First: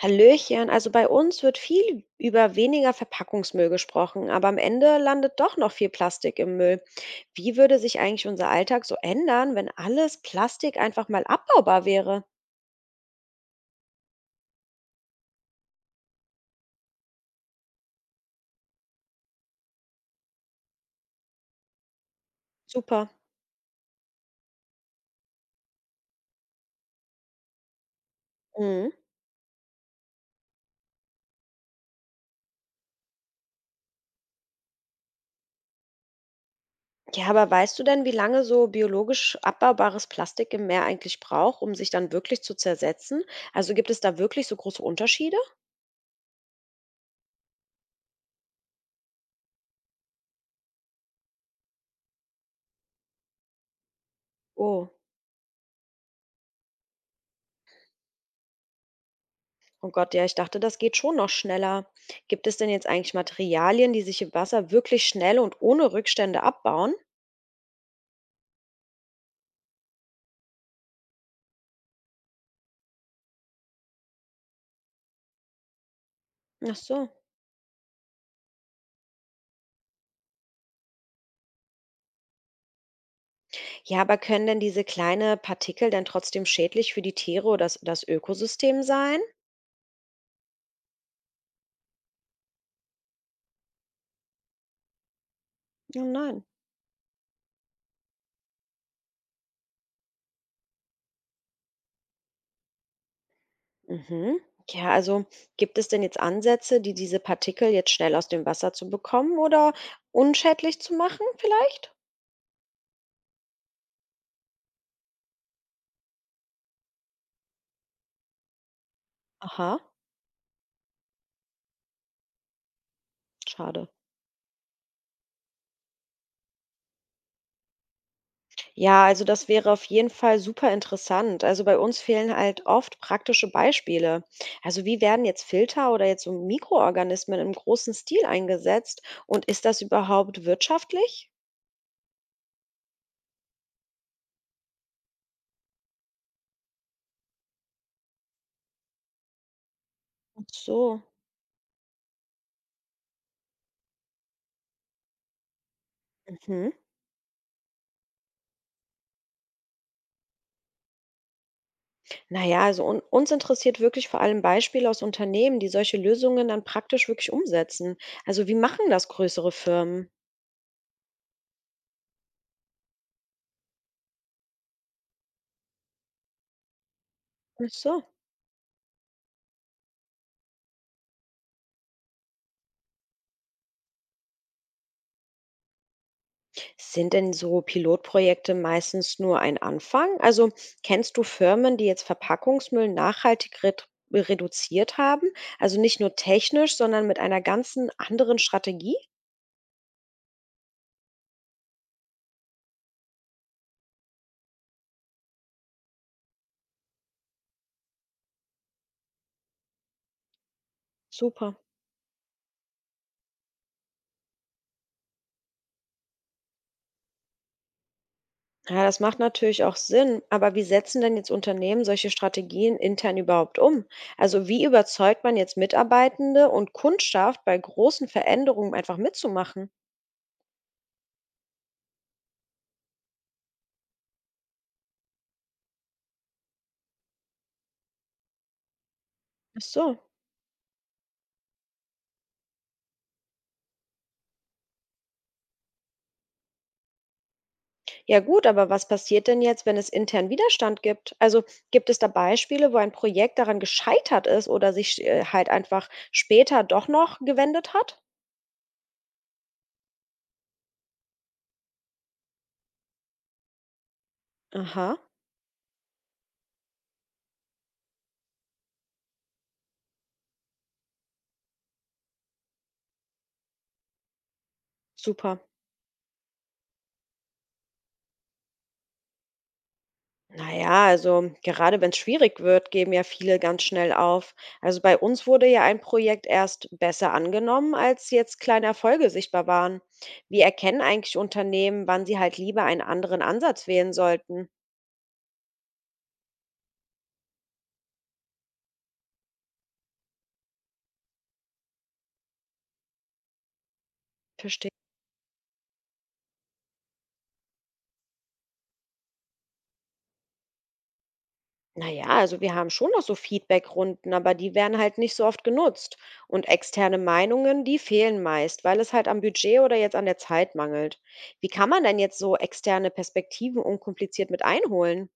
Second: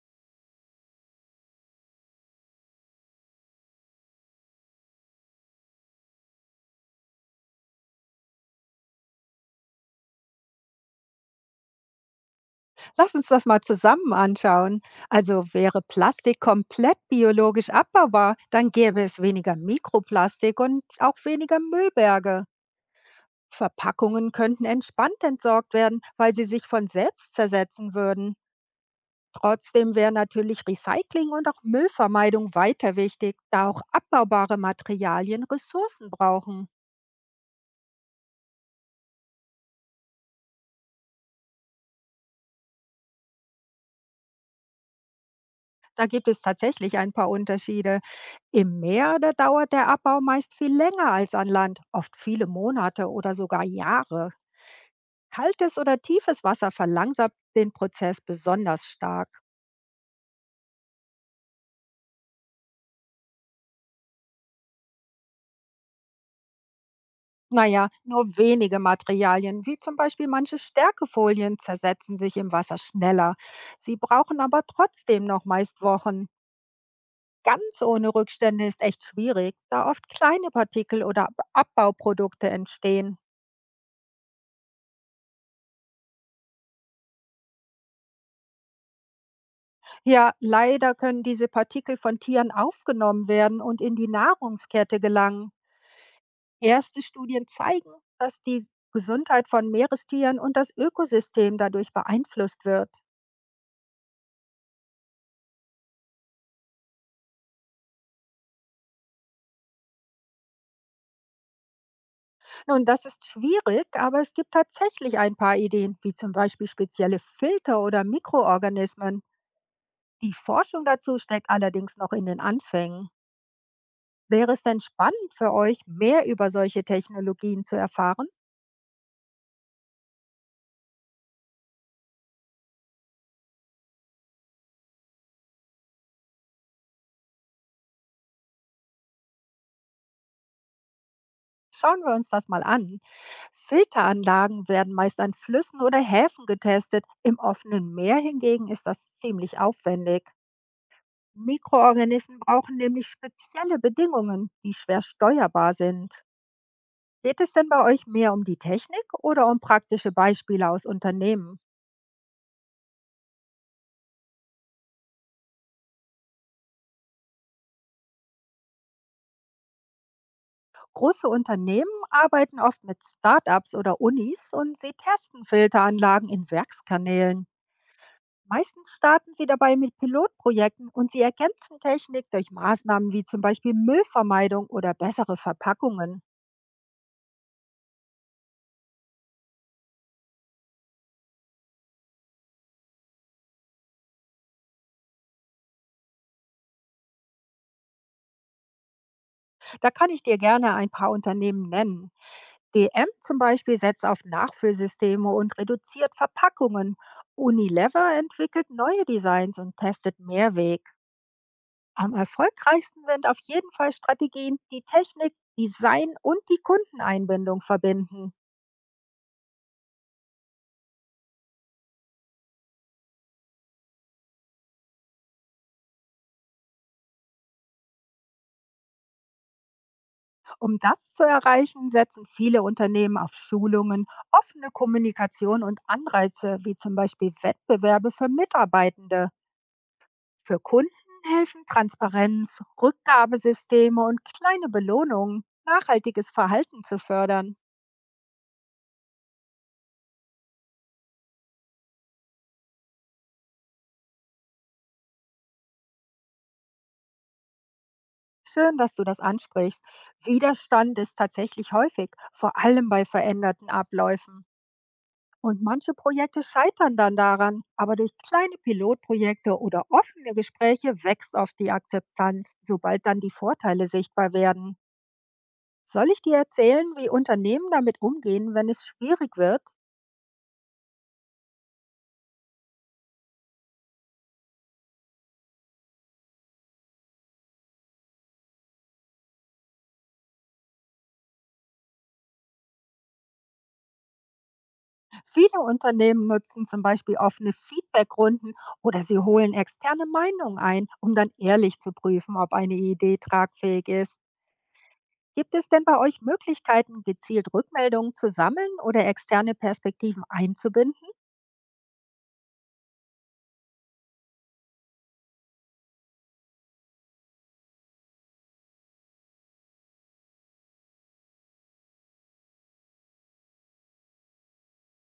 Hallöchen, also bei uns wird viel über weniger Verpackungsmüll gesprochen, aber am Ende landet doch noch viel Plastik im Müll. Wie würde sich eigentlich unser Alltag so ändern, wenn alles Plastik einfach mal abbaubar wäre? Lass uns das mal zusammen anschauen. Also wäre Plastik komplett biologisch abbaubar, dann gäbe es weniger Mikroplastik und auch weniger Müllberge. Super. Verpackungen könnten entspannt entsorgt werden, weil sie sich von selbst zersetzen würden. Mhm. Trotzdem wäre natürlich Recycling und auch Müllvermeidung weiter wichtig, da auch abbaubare Materialien Ressourcen brauchen. Ja, aber weißt du denn, wie lange so biologisch abbaubares Plastik im Meer eigentlich braucht, um sich dann wirklich zu zersetzen? Also gibt es da wirklich so große Unterschiede? Da gibt es tatsächlich ein paar Unterschiede. Im Meer, da dauert der Abbau meist viel länger als an Land, oft viele Monate oder sogar Jahre. Oh. Kaltes oder tiefes Wasser verlangsamt den Prozess besonders stark. Oh Gott, ja, ich dachte, das geht schon noch schneller. Gibt es denn jetzt eigentlich Materialien, die sich im Wasser wirklich schnell und ohne Rückstände abbauen? Naja, nur wenige Materialien, wie zum Beispiel manche Stärkefolien, zersetzen sich im Wasser schneller. Sie brauchen aber trotzdem noch meist Wochen. Ach so. Ganz ohne Rückstände ist echt schwierig, da oft kleine Partikel oder Abbauprodukte entstehen. Ja, aber können denn diese kleinen Partikel denn trotzdem schädlich für die Tiere oder das Ökosystem sein? Ja, leider können diese Partikel von Tieren aufgenommen werden und in die Nahrungskette gelangen. Oh nein. Erste Studien zeigen, dass die Gesundheit von Meerestieren und das Ökosystem dadurch beeinflusst wird. Mhm. Ja, also gibt es denn jetzt Ansätze, die diese Partikel jetzt schnell aus dem Wasser zu bekommen oder unschädlich zu machen vielleicht? Nun, das ist schwierig, aber es gibt tatsächlich ein paar Ideen, wie zum Beispiel spezielle Filter oder Mikroorganismen. Aha, Die Forschung dazu steckt allerdings noch in den Anfängen. schade. Wäre es denn spannend für euch, mehr über solche Technologien zu erfahren? Ja, also das wäre auf jeden Fall super interessant. Also bei uns fehlen halt oft praktische Beispiele. Also wie werden jetzt Filter oder jetzt so Mikroorganismen im großen Stil eingesetzt und ist das überhaupt wirtschaftlich? Schauen wir uns das mal an. Filteranlagen werden meist an Flüssen oder Häfen getestet. Im offenen Meer hingegen ist das ziemlich aufwendig. Ach so. Mikroorganismen brauchen nämlich spezielle Bedingungen, die schwer steuerbar sind. Mhm. Geht es denn bei euch mehr um die Technik oder um praktische Beispiele aus Unternehmen? Naja, also un uns interessiert wirklich vor allem Beispiele aus Unternehmen, die solche Lösungen dann praktisch wirklich umsetzen. Also wie machen das größere Firmen? Große Unternehmen arbeiten oft mit Startups oder Unis und sie testen Filteranlagen in Werkskanälen. Ach so. Meistens starten sie dabei mit Pilotprojekten und sie ergänzen Technik durch Maßnahmen wie zum Beispiel Müllvermeidung oder bessere Verpackungen. Sind denn so Pilotprojekte meistens nur ein Anfang? Also kennst du Firmen, die jetzt Verpackungsmüll nachhaltig reduziert haben? Also nicht nur technisch, sondern mit einer ganzen anderen Strategie? Da kann ich dir gerne ein paar Unternehmen nennen. DM zum Beispiel setzt auf Nachfüllsysteme und reduziert Verpackungen. Unilever entwickelt neue Designs und testet Mehrweg. Super. Am erfolgreichsten sind auf jeden Fall Strategien, die Technik, Design und die Kundeneinbindung verbinden. Ja, das macht natürlich auch Sinn. Aber wie setzen denn jetzt Unternehmen solche Strategien intern überhaupt um? Also wie überzeugt man jetzt Mitarbeitende und Kundschaft bei großen Veränderungen einfach mitzumachen? Um das zu erreichen, setzen viele Unternehmen auf Schulungen, offene Kommunikation und Anreize, wie zum Beispiel Wettbewerbe für Mitarbeitende. Ach so. Für Kunden helfen Transparenz, Rückgabesysteme und kleine Belohnungen, nachhaltiges Verhalten zu fördern. Ja gut, aber was passiert denn jetzt, wenn es intern Widerstand gibt? Also gibt es da Beispiele, wo ein Projekt daran gescheitert ist oder sich halt einfach später doch noch gewendet hat? Schön, dass du das ansprichst. Widerstand ist tatsächlich häufig, vor allem bei veränderten Abläufen. Aha, Und manche Projekte scheitern dann daran, aber durch kleine Pilotprojekte oder offene Gespräche wächst oft die Akzeptanz, sobald dann die Vorteile sichtbar werden. super. Soll ich dir erzählen, wie Unternehmen damit umgehen, wenn es schwierig wird? Naja, also gerade wenn es schwierig wird, geben ja viele ganz schnell auf. Also bei uns wurde ja ein Projekt erst besser angenommen, als jetzt kleine Erfolge sichtbar waren. Wie erkennen eigentlich Unternehmen, wann sie halt lieber einen anderen Ansatz wählen sollten? Viele Unternehmen nutzen zum Beispiel offene Feedbackrunden oder sie holen externe Meinungen ein, um dann ehrlich zu prüfen, ob eine Idee tragfähig ist. Verstehe. Gibt es denn bei euch Möglichkeiten, gezielt Rückmeldungen zu sammeln oder externe Perspektiven einzubinden? Na ja, also wir haben schon noch so Feedbackrunden, aber die werden halt nicht so oft genutzt. Und externe Meinungen, die fehlen meist, weil es halt am Budget oder jetzt an der Zeit mangelt. Wie kann man denn jetzt so externe Perspektiven unkompliziert mit einholen?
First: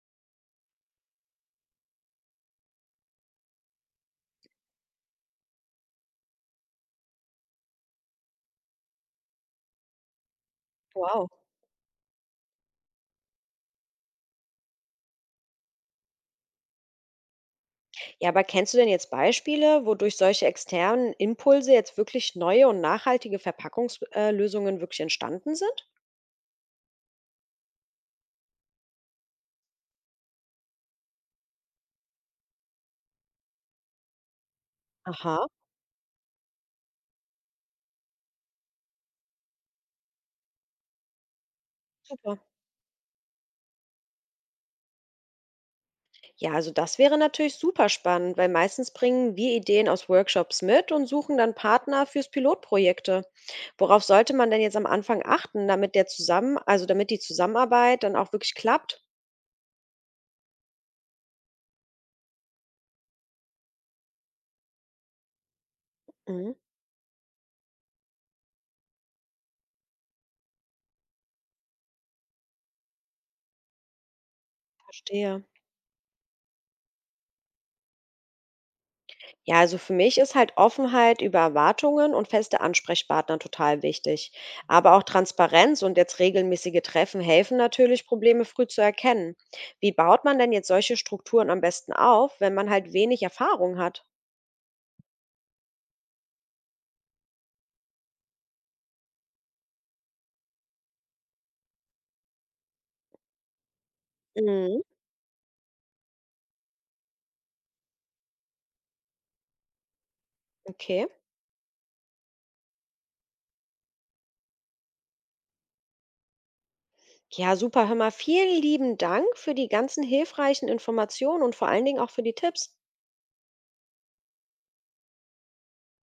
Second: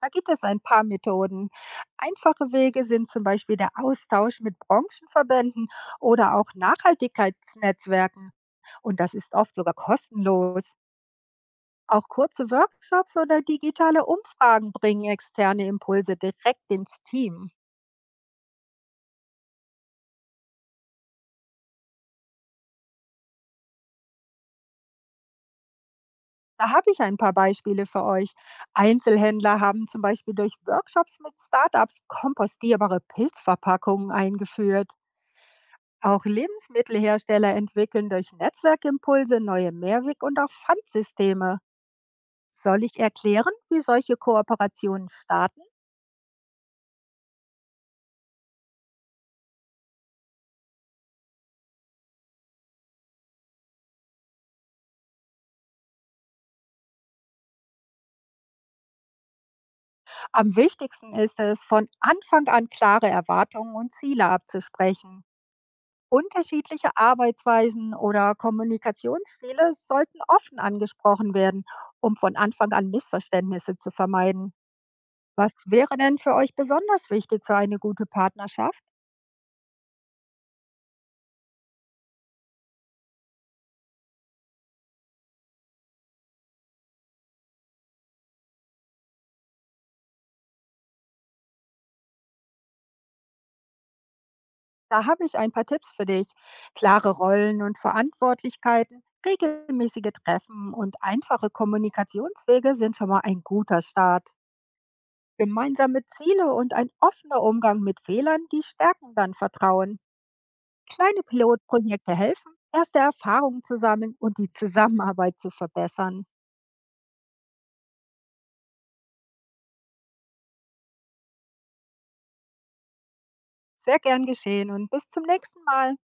Da gibt es ein paar Methoden. Einfache Wege sind zum Beispiel der Austausch mit Branchenverbänden oder auch Nachhaltigkeitsnetzwerken. Und das ist oft sogar kostenlos. Wow. Auch kurze Workshops oder digitale Umfragen bringen externe Impulse direkt ins Team. Ja, aber kennst du denn jetzt Beispiele, wodurch solche externen Impulse jetzt wirklich neue und nachhaltige Verpackungslösungen wirklich entstanden sind? Da habe ich ein paar Beispiele für euch. Einzelhändler haben zum Beispiel durch Workshops mit Startups kompostierbare Pilzverpackungen eingeführt. Aha, Auch Lebensmittelhersteller entwickeln durch Netzwerkimpulse neue Mehrweg- und auch Pfandsysteme. super. Soll ich erklären, wie solche Kooperationen starten? Ja, also das wäre natürlich super spannend, weil meistens bringen wir Ideen aus Workshops mit und suchen dann Partner fürs Pilotprojekte. Worauf sollte man denn jetzt am Anfang achten, damit der zusammen, also damit die Zusammenarbeit dann auch wirklich klappt? Am wichtigsten ist es, von Anfang an klare Erwartungen und Ziele abzusprechen. Mhm, Unterschiedliche Arbeitsweisen oder Kommunikationsstile sollten offen angesprochen werden, um von Anfang an Missverständnisse zu vermeiden. verstehe. Was wäre denn für euch besonders wichtig für eine gute Partnerschaft? Ja, also für mich ist halt Offenheit über Erwartungen und feste Ansprechpartner total wichtig. Aber auch Transparenz und jetzt regelmäßige Treffen helfen natürlich, Probleme früh zu erkennen. Wie baut man denn jetzt solche Strukturen am besten auf, wenn man halt wenig Erfahrung hat? Da habe ich ein paar Tipps für dich. Klare Rollen und Verantwortlichkeiten, regelmäßige Treffen und einfache Kommunikationswege sind schon mal ein guter Start. Mhm, Gemeinsame Ziele und ein offener Umgang mit Fehlern, die stärken dann Vertrauen. okay. Kleine Pilotprojekte helfen, erste Erfahrungen zu sammeln und die Zusammenarbeit zu verbessern. Ja, super. Hör mal, vielen lieben Dank für die ganzen hilfreichen Informationen und vor allen Dingen auch für die Tipps. Sehr gern geschehen und bis zum nächsten Mal.